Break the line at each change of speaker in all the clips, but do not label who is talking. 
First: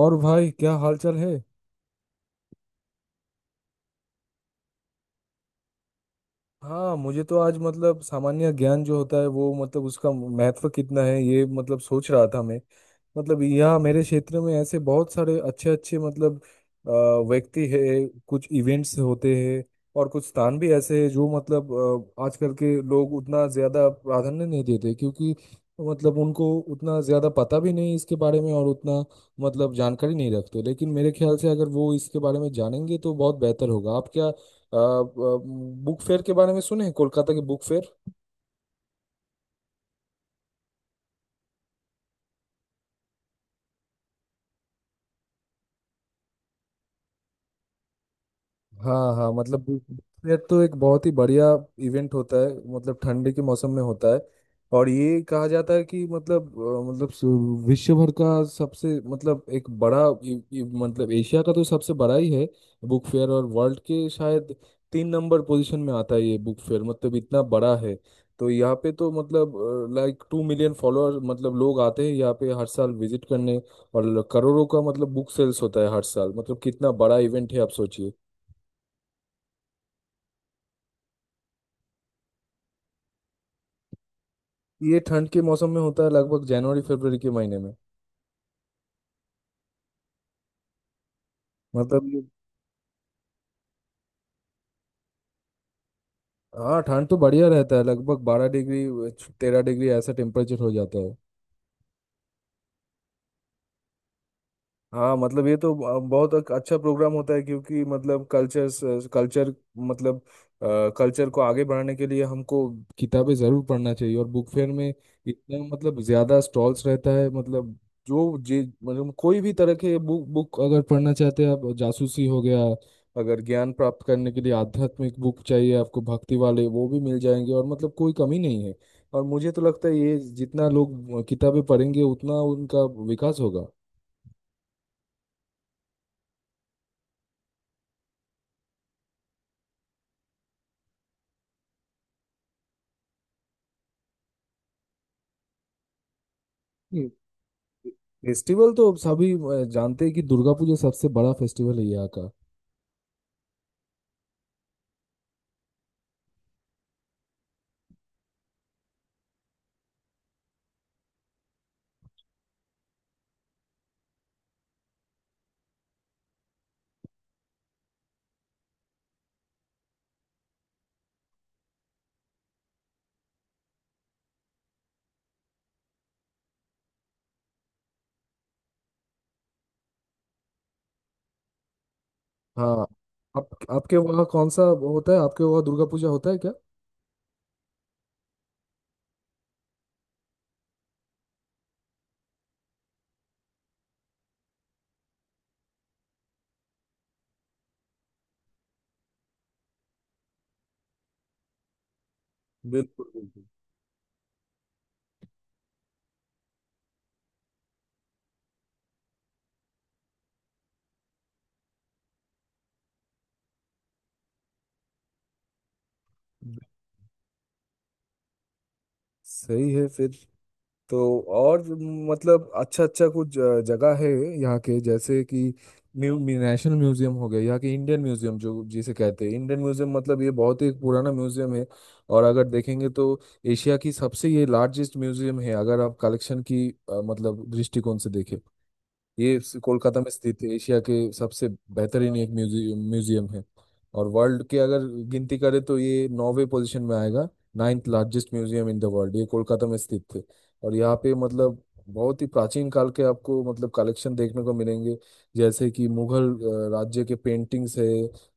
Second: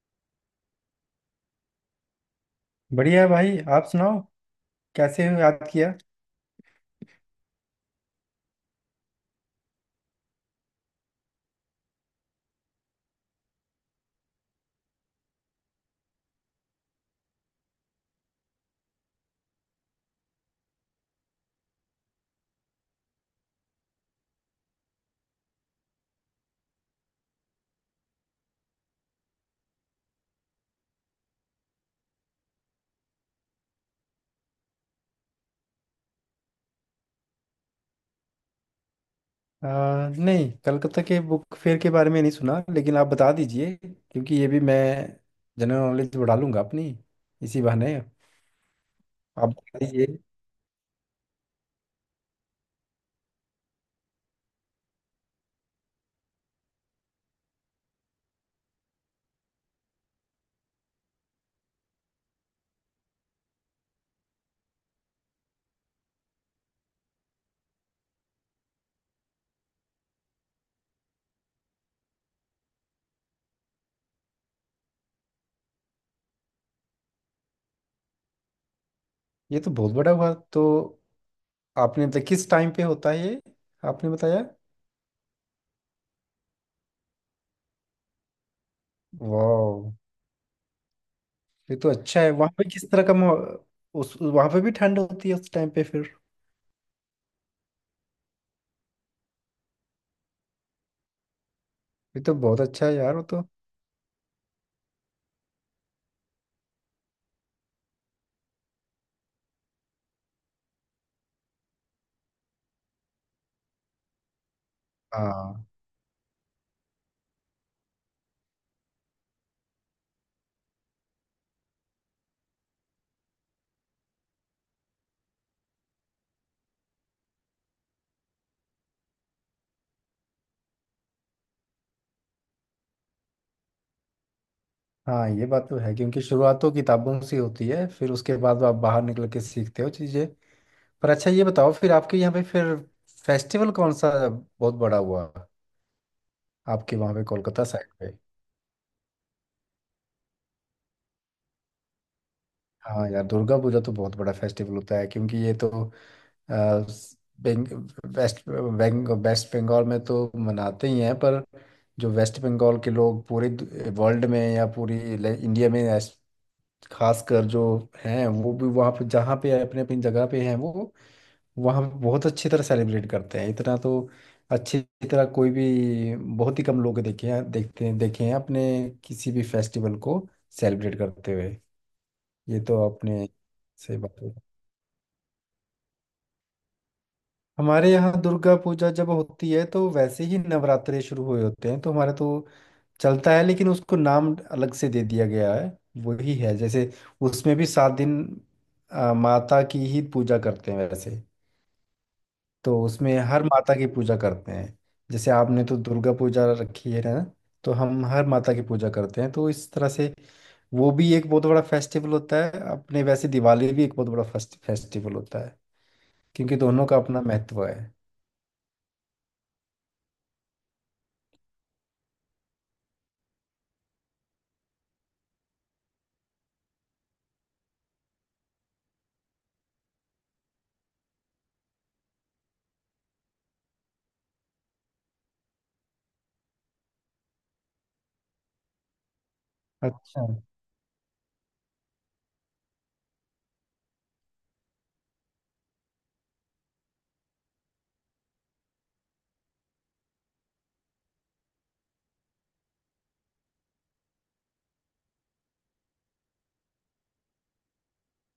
और भाई क्या हालचाल है?
बढ़िया है भाई। आप सुनाओ, कैसे हो? याद किया।
हाँ, मुझे तो आज मतलब सामान्य ज्ञान जो होता है वो मतलब उसका महत्व कितना है ये मतलब सोच रहा था मैं। मतलब यहाँ मेरे क्षेत्र में ऐसे बहुत सारे अच्छे अच्छे मतलब अ, व्यक्ति है। कुछ इवेंट्स होते हैं, और कुछ स्थान भी ऐसे हैं जो मतलब आजकल के लोग उतना ज्यादा प्राधान्य नहीं देते, क्योंकि मतलब उनको उतना ज्यादा पता भी नहीं इसके बारे में, और उतना मतलब जानकारी नहीं रखते। लेकिन मेरे ख्याल से अगर वो इसके बारे में जानेंगे तो बहुत बेहतर होगा। आप क्या बुक फेयर के बारे में सुने हैं? कोलकाता के बुक फेयर?
नहीं कलकत्ता के बुक फेयर के बारे में नहीं सुना, लेकिन आप बता दीजिए क्योंकि ये भी मैं जनरल नॉलेज बढ़ा लूंगा अपनी इसी बहाने।
हाँ हाँ,
आप
मतलब
बता दीजिए।
ये तो एक बहुत ही बढ़िया इवेंट होता है। मतलब ठंडी के मौसम में होता है, और ये कहा जाता है कि मतलब मतलब विश्व भर का सबसे मतलब एक बड़ा मतलब एशिया का तो सबसे बड़ा ही है बुक फेयर। और वर्ल्ड के शायद तीन नंबर पोजीशन में आता है ये बुक फेयर। मतलब इतना बड़ा है। तो यहाँ पे तो मतलब लाइक 2 मिलियन फॉलोअर मतलब लोग आते हैं यहाँ पे हर साल विजिट करने, और करोड़ों का मतलब बुक सेल्स होता है हर साल। मतलब कितना बड़ा इवेंट है आप सोचिए।
ये तो बहुत बड़ा हुआ। तो आपने मतलब किस टाइम पे होता है ये, आपने बताया।
ये ठंड के मौसम में होता है, लगभग जनवरी फरवरी के महीने में।
वाह, ये तो
मतलब
अच्छा
ये
है। वहाँ पे किस तरह का उस वहाँ पे भी ठंड होती है उस टाइम पे फिर?
हाँ, ठंड तो बढ़िया रहता है, लगभग 12 डिग्री 13 डिग्री ऐसा टेम्परेचर हो जाता है।
ये तो बहुत अच्छा है यार, वो तो।
हाँ मतलब ये तो बहुत एक अच्छा प्रोग्राम होता है, क्योंकि मतलब कल्चर कल्चर मतलब कल्चर को आगे बढ़ाने के लिए हमको किताबें जरूर पढ़ना चाहिए। और बुक फेयर में इतना
हाँ
मतलब ज्यादा स्टॉल्स रहता है। मतलब जो जे मतलब कोई भी तरह के बुक बुक अगर पढ़ना चाहते हैं आप, जासूसी हो गया, अगर ज्ञान प्राप्त करने के लिए आध्यात्मिक बुक चाहिए आपको, भक्ति वाले वो भी मिल जाएंगे, और मतलब कोई कमी नहीं है। और मुझे तो लगता है ये जितना लोग किताबें पढ़ेंगे उतना उनका विकास होगा।
हाँ, ये बात तो है क्योंकि शुरुआत तो किताबों से होती है, फिर उसके बाद आप बाहर निकल के सीखते हो चीजें। पर अच्छा, ये बताओ फिर आपके यहाँ पे फिर फेस्टिवल कौन सा बहुत बड़ा हुआ, आपके वहाँ पे कोलकाता साइड पे?
फेस्टिवल तो सभी जानते हैं कि दुर्गा पूजा सबसे बड़ा फेस्टिवल है यहाँ का।
हाँ यार, दुर्गा पूजा तो बहुत बड़ा फेस्टिवल होता है क्योंकि ये तो आ, स- बेंग, वेस्ट बंगाल में तो मनाते ही हैं, पर जो वेस्ट बंगाल के लोग पूरे वर्ल्ड में या पूरी इंडिया में खासकर जो हैं वो भी वहाँ पे, जहाँ पे अपने अपनी जगह पे हैं वो वहाँ पे बहुत अच्छी तरह सेलिब्रेट करते हैं। इतना तो अच्छी तरह कोई भी, बहुत ही कम लोग देखे हैं अपने किसी भी फेस्टिवल को सेलिब्रेट करते हुए, ये तो
हाँ,
आपने।
आप आपके
सही बात
वहाँ
है।
कौन सा होता है? आपके वहाँ दुर्गा पूजा होता है क्या?
हमारे यहाँ दुर्गा पूजा जब होती है तो वैसे ही नवरात्रे शुरू हुए होते हैं तो हमारे तो चलता है, लेकिन उसको नाम अलग से दे दिया गया है। वही है, जैसे उसमें भी सात दिन माता की ही पूजा करते हैं वैसे, तो
बिल्कुल
उसमें हर
बिल्कुल।
माता की पूजा करते हैं। जैसे आपने तो दुर्गा पूजा रखी है ना, तो हम हर माता की पूजा करते हैं, तो इस तरह से वो भी एक बहुत बड़ा फेस्टिवल होता है अपने। वैसे दिवाली भी एक बहुत बड़ा फेस्टिवल होता है क्योंकि दोनों का अपना महत्व है।
सही है। फिर तो, और मतलब अच्छा अच्छा कुछ जगह है यहाँ के, जैसे कि म्यू, म्यू- नेशनल म्यूजियम हो गया, यहाँ के इंडियन म्यूजियम जो जिसे कहते हैं इंडियन म्यूजियम। मतलब ये बहुत ही पुराना म्यूजियम है। और अगर देखेंगे तो एशिया की सबसे ये लार्जेस्ट म्यूजियम है, अगर आप कलेक्शन की मतलब दृष्टिकोण से देखें। ये कोलकाता में
अच्छा।
स्थित है, एशिया के सबसे बेहतरीन एक म्यूजियम म्यूजियम है। और वर्ल्ड के अगर गिनती करें तो ये नौवे पोजीशन में आएगा। Ninth largest museum in the world ये कोलकाता में स्थित है। और यहाँ पे मतलब बहुत ही प्राचीन काल के आपको मतलब कलेक्शन देखने को मिलेंगे, जैसे कि मुगल राज्य के पेंटिंग्स है।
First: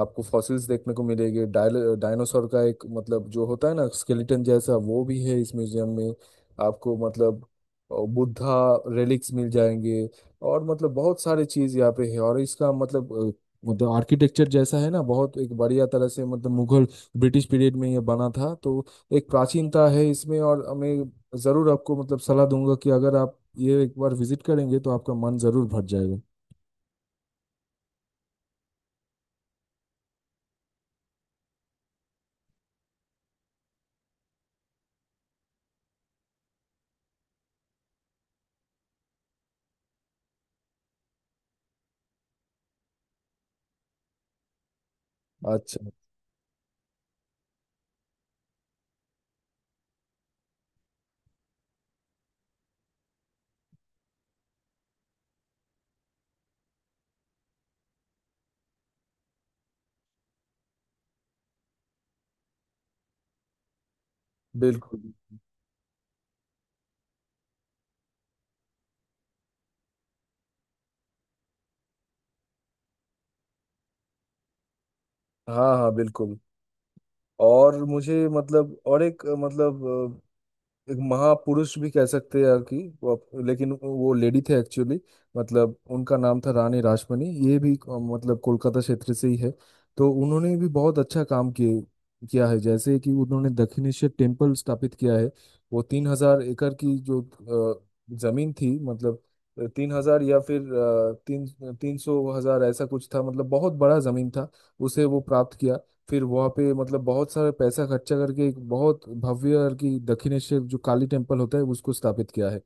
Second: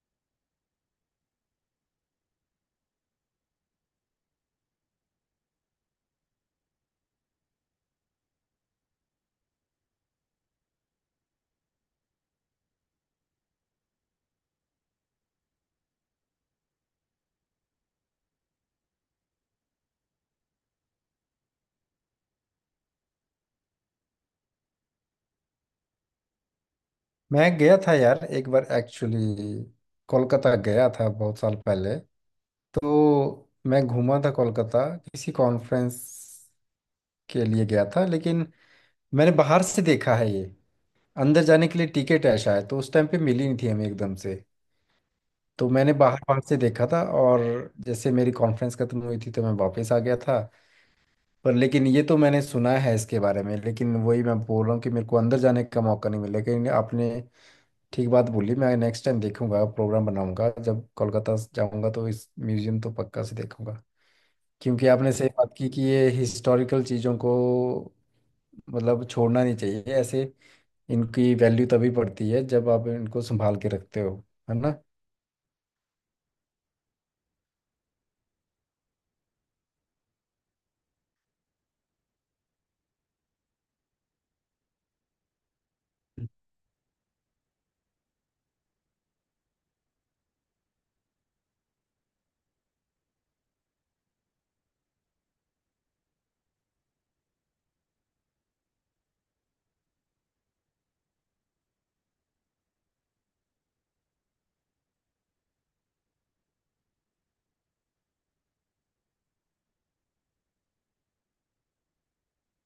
आपको फॉसिल्स देखने को मिलेंगे, डायल डायनासोर का एक मतलब जो होता है ना स्केलेटन जैसा वो भी है इस म्यूजियम में। आपको मतलब बुद्धा रेलिक्स मिल जाएंगे। और मतलब बहुत सारी चीज यहाँ पे है, और इसका मतलब मतलब आर्किटेक्चर जैसा है ना, बहुत एक बढ़िया तरह से। मतलब मुगल ब्रिटिश पीरियड में ये बना था, तो एक प्राचीनता है इसमें। और मैं जरूर आपको मतलब सलाह दूंगा कि अगर आप ये एक बार विजिट करेंगे तो आपका मन जरूर भर जाएगा।
मैं गया था यार एक बार एक्चुअली। कोलकाता गया था बहुत साल पहले, तो मैं घूमा था कोलकाता, किसी कॉन्फ्रेंस के लिए गया था, लेकिन मैंने बाहर से देखा है ये। अंदर जाने के लिए टिकट है शायद, तो उस टाइम पे मिली नहीं थी हमें एकदम से। तो
अच्छा,
मैंने बाहर बाहर से देखा था, और जैसे मेरी कॉन्फ्रेंस खत्म हुई थी तो मैं वापस आ गया था। पर लेकिन ये तो मैंने सुना है इसके बारे में, लेकिन वही मैं बोल रहा हूँ कि मेरे को अंदर जाने का मौका नहीं मिला, लेकिन आपने ठीक बात बोली। मैं नेक्स्ट टाइम देखूंगा, प्रोग्राम बनाऊंगा, जब कोलकाता जाऊंगा तो इस म्यूजियम तो पक्का से देखूंगा क्योंकि आपने
बिल्कुल,
सही बात की कि ये हिस्टोरिकल चीज़ों को मतलब छोड़ना नहीं चाहिए ऐसे। इनकी वैल्यू तभी बढ़ती है जब आप इनको संभाल के रखते हो, है ना?
हाँ हाँ बिल्कुल। और मुझे मतलब और एक मतलब एक महापुरुष भी कह सकते हैं यार, कि वो लेकिन वो लेडी थे एक्चुअली। मतलब उनका नाम था रानी रासमणी, ये भी मतलब कोलकाता क्षेत्र से ही है। तो उन्होंने भी बहुत अच्छा काम किए किया है, जैसे कि उन्होंने दक्षिणेश्वर टेम्पल स्थापित किया है। वो 3,000 एकड़ की जो अ, जमीन थी, मतलब 3,000 या फिर तीन तीन सौ हजार ऐसा कुछ था, मतलब बहुत बड़ा जमीन था, उसे वो प्राप्त किया। फिर वहाँ पे मतलब बहुत सारे पैसा खर्चा करके एक बहुत भव्य और की दक्षिणेश्वर जो काली टेम्पल होता है उसको स्थापित किया है।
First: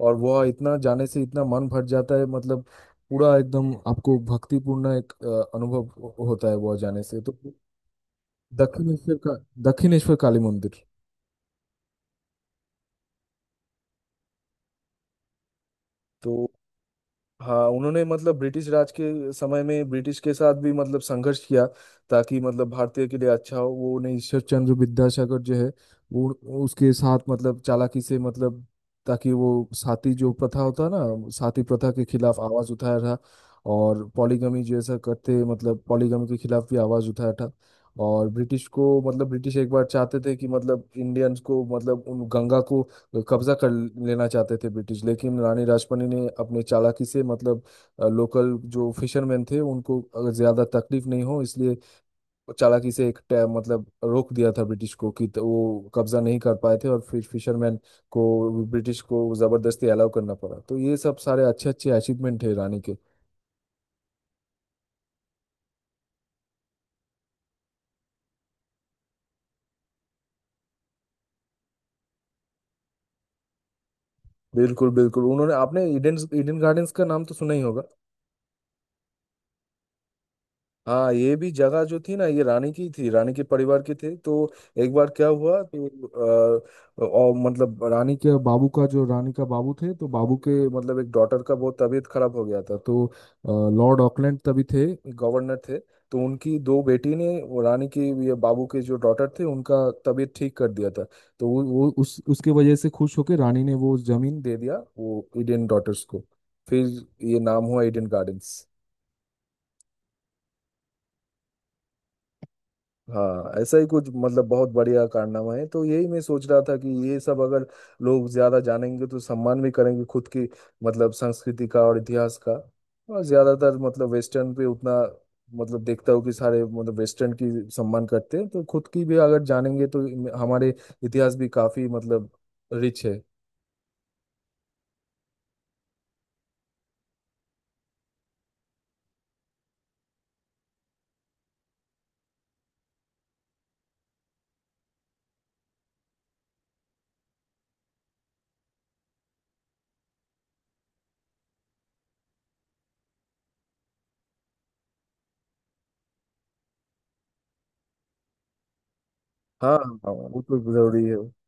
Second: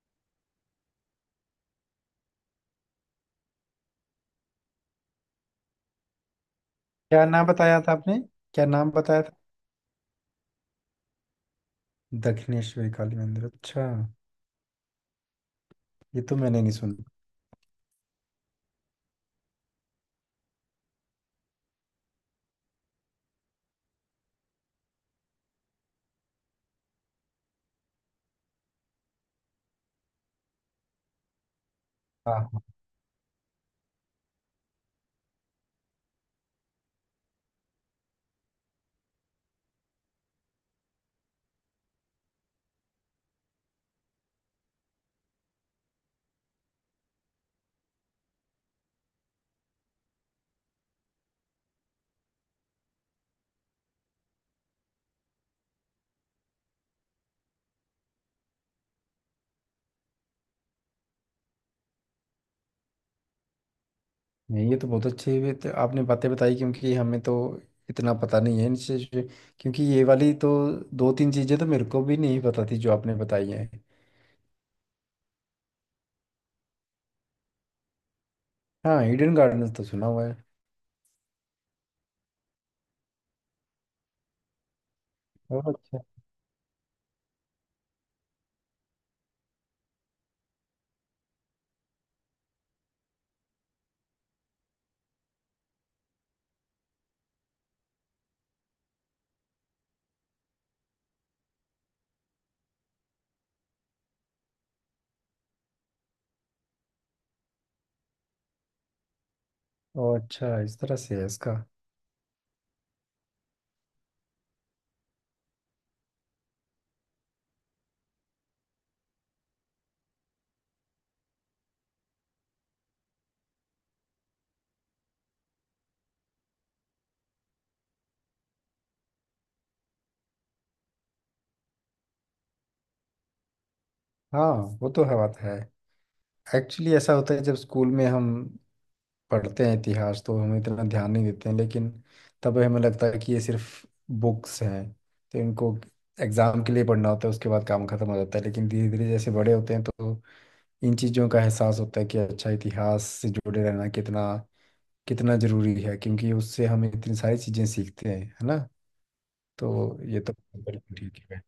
और वह इतना, जाने से इतना मन भर जाता है मतलब, पूरा एकदम आपको भक्तिपूर्ण एक अनुभव होता है वह जाने से
क्या
तो।
नाम बताया था आपने? क्या नाम
दक्षिणेश्वर
बताया
का,
था?
दक्षिणेश्वर काली मंदिर।
दक्षिणेश्वरी काली मंदिर, अच्छा। ये तो
तो
मैंने नहीं सुना।
हाँ, उन्होंने मतलब ब्रिटिश राज के समय में ब्रिटिश के साथ भी मतलब संघर्ष किया, ताकि मतलब भारतीय के लिए अच्छा हो। वो उन्हें ईश्वर चंद्र विद्यासागर जो है, वो उसके साथ मतलब चालाकी से, मतलब ताकि वो साती जो प्रथा होता है ना, साती प्रथा के
हाँ
खिलाफ
हाँ।
आवाज उठाया था। और पॉलीगमी जैसा करते, मतलब पॉलीगमी के खिलाफ भी आवाज उठाया था। और ब्रिटिश को मतलब ब्रिटिश एक बार चाहते थे कि मतलब इंडियंस को मतलब उन गंगा को लोग कब्जा कर लेना चाहते थे ब्रिटिश, लेकिन रानी राजपनी ने अपने चालाकी से मतलब लोकल जो फिशरमैन थे उनको अगर ज्यादा तकलीफ नहीं हो इसलिए वो चालाकी से एक मतलब रोक दिया था ब्रिटिश को कि वो कब्जा नहीं कर पाए थे, और फिर फिशरमैन को ब्रिटिश को जबरदस्ती अलाउ करना पड़ा। तो ये सब सारे अच्छे अच्छे अचीवमेंट है रानी के।
नहीं, ये तो बहुत अच्छी, ये तो आपने बातें बताई क्योंकि हमें तो इतना पता नहीं है इन चीज़ पे। क्योंकि ये वाली तो दो तीन चीज़ें तो मेरे को भी नहीं पता थी, जो आपने बताई हैं।
बिल्कुल बिल्कुल। उन्होंने आपने ईडन ईडन गार्डन्स का नाम तो सुना ही होगा।
हाँ, हिडन गार्डन तो सुना हुआ है।
हाँ, ये भी जगह जो थी ना, ये रानी की थी, रानी के परिवार के थे तो, एक बार क्या हुआ
ओह अच्छा।
तो आ, और मतलब रानी के बाबू का, जो रानी का बाबू थे तो बाबू के मतलब एक डॉटर का बहुत तबीयत खराब हो गया था तो लॉर्ड ऑकलैंड तभी थे, गवर्नर थे। तो उनकी दो बेटी ने वो रानी की ये बाबू के जो डॉटर थे उनका तबीयत ठीक कर दिया था। तो वो उस उसके वजह से खुश होकर रानी ने वो जमीन दे दिया, वो ईडन डॉटर्स को। फिर ये नाम हुआ ईडन गार्डन्स।
ओह अच्छा, इस तरह से है इसका।
हाँ, ऐसा ही कुछ, मतलब बहुत बढ़िया कारनामा है। तो यही मैं सोच रहा था कि ये सब अगर लोग ज्यादा जानेंगे तो सम्मान भी करेंगे खुद की मतलब संस्कृति का और इतिहास का। और ज्यादातर मतलब वेस्टर्न पे उतना मतलब देखता हूँ कि सारे मतलब वेस्टर्न की सम्मान करते हैं, तो खुद की भी अगर जानेंगे तो हमारे इतिहास भी काफी मतलब रिच है।
हाँ, वो तो है बात है। एक्चुअली ऐसा होता है, जब स्कूल में हम पढ़ते हैं इतिहास तो हम इतना ध्यान नहीं देते हैं, लेकिन तब हमें लगता है कि ये सिर्फ बुक्स हैं तो इनको एग्जाम के लिए पढ़ना होता है, उसके बाद काम खत्म हो जाता है। लेकिन धीरे धीरे जैसे बड़े होते हैं तो इन चीज़ों का एहसास होता है कि अच्छा, इतिहास से जुड़े रहना कितना कितना जरूरी है क्योंकि उससे हम इतनी सारी चीज़ें सीखते हैं, है ना? तो
हाँ हाँ,
ये तो
वो तो
बिल्कुल
जरूरी है।
ठीक है।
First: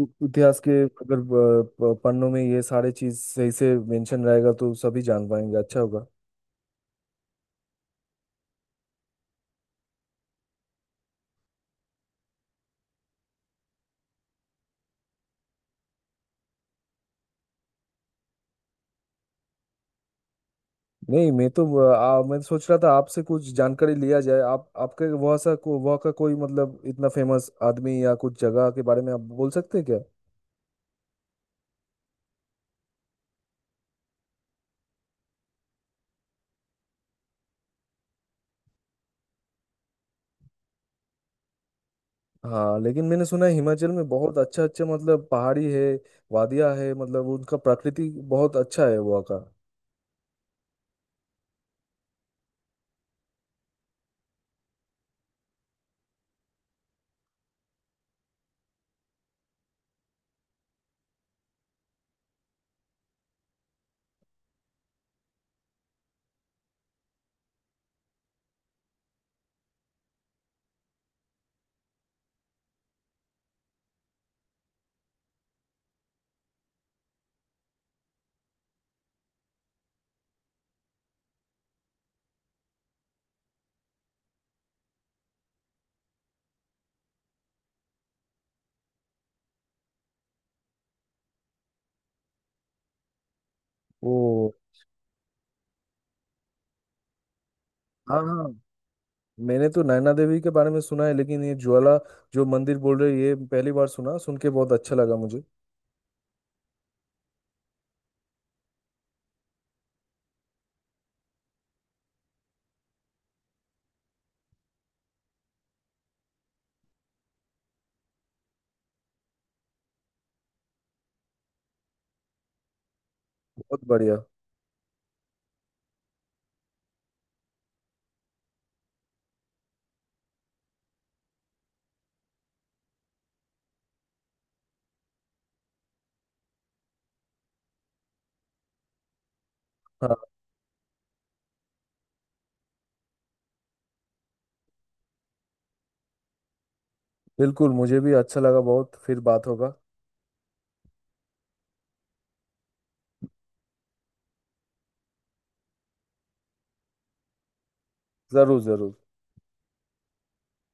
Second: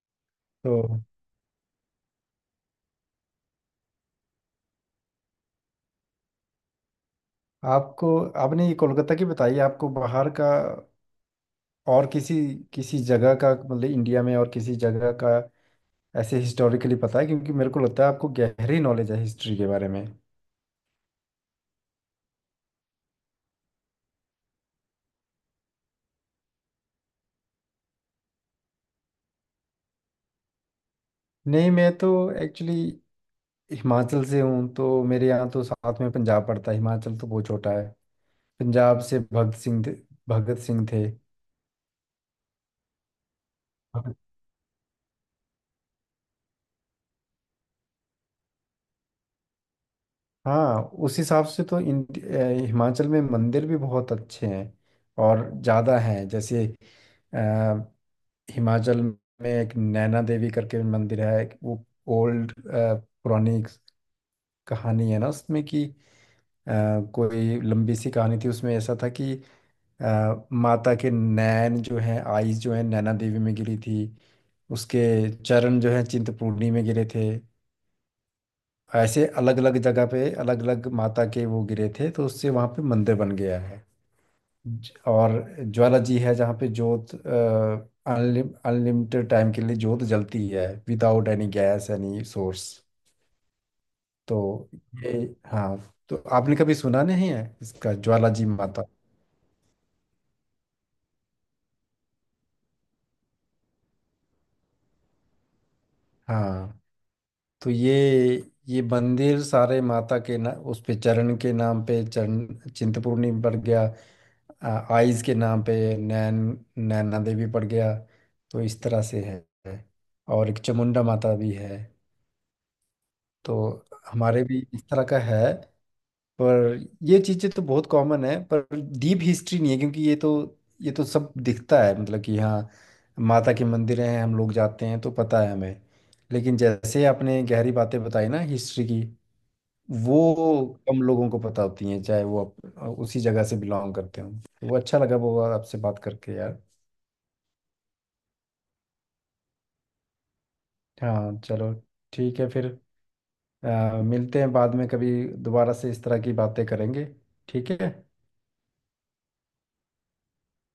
इतिहास के
तो
अगर पन्नों में ये सारे चीज सही से मेंशन रहेगा तो सभी जान पाएंगे, अच्छा होगा।
आपको आपने ये कोलकाता की बताई, आपको बाहर का और किसी किसी जगह का मतलब इंडिया में और किसी जगह का ऐसे हिस्टोरिकली पता है क्योंकि मेरे को लगता है आपको गहरी नॉलेज है हिस्ट्री के बारे में?
नहीं, मैं तो मैं तो सोच रहा था आपसे कुछ जानकारी लिया जाए। आप आपके वहाँ वहाँ का कोई मतलब इतना फेमस आदमी या कुछ जगह के बारे में आप बोल सकते हैं क्या?
नहीं, मैं तो एक्चुअली हिमाचल से हूँ, तो मेरे यहाँ तो साथ में पंजाब पड़ता है, हिमाचल तो बहुत छोटा है। पंजाब से भगत सिंह थे। भगत सिंह थे।
हाँ, लेकिन मैंने सुना है हिमाचल में
भगत-
बहुत अच्छा अच्छा मतलब पहाड़ी है, वादियाँ है, मतलब उनका प्रकृति बहुत अच्छा है वहाँ का।
हाँ, उस हिसाब से तो हिमाचल में मंदिर भी बहुत अच्छे हैं और ज़्यादा हैं। जैसे अ, हिमाचल में एक नैना देवी करके मंदिर है, वो ओल्ड पुरानी एक कहानी है ना उसमें, कि अ, कोई लंबी सी कहानी थी, उसमें ऐसा था कि माता के नैन जो हैं, आईज जो हैं, नैना देवी में गिरी थी, उसके चरण जो हैं चिंतपूर्णी में गिरे थे। ऐसे अलग अलग जगह पे अलग अलग माता के वो गिरे थे तो उससे वहाँ पे मंदिर बन गया है। और ज्वाला जी है, जहाँ पे जोत अनलिमिटेड टाइम के लिए जोत जलती है without any gas any source.
वो
तो ये, हाँ, तो आपने कभी सुना नहीं है इसका,
हाँ
ज्वाला
हाँ।
जी माता?
मैंने तो नैना देवी के बारे में सुना है, लेकिन ये ज्वाला जो मंदिर बोल रहे हैं, ये पहली बार सुना, सुन के बहुत अच्छा लगा मुझे।
हाँ, तो ये मंदिर सारे माता के ना, उस पे चरण के नाम पे चरण चिंतपूर्णी पड़ गया। आ, आइज के नाम पे नैना देवी पड़ गया, तो इस तरह से है। और एक चामुंडा माता भी है,
बहुत
तो
बढ़िया।
हमारे भी इस तरह का है। पर ये चीज़ें तो बहुत कॉमन है, पर डीप हिस्ट्री नहीं है क्योंकि ये तो सब दिखता है, मतलब कि हाँ, माता के मंदिर हैं, हम लोग जाते हैं तो पता है हमें, लेकिन जैसे आपने गहरी बातें बताई ना हिस्ट्री की,
हाँ
वो कम लोगों को पता होती हैं, चाहे वो आप उसी जगह से बिलोंग करते हों, तो वो अच्छा लगा वो आपसे बात करके यार।
बिल्कुल, मुझे भी अच्छा लगा बहुत। फिर बात होगा।
हाँ चलो, ठीक है फिर। मिलते हैं बाद में कभी, दोबारा से इस तरह की बातें करेंगे, ठीक है?
जरूर जरूर।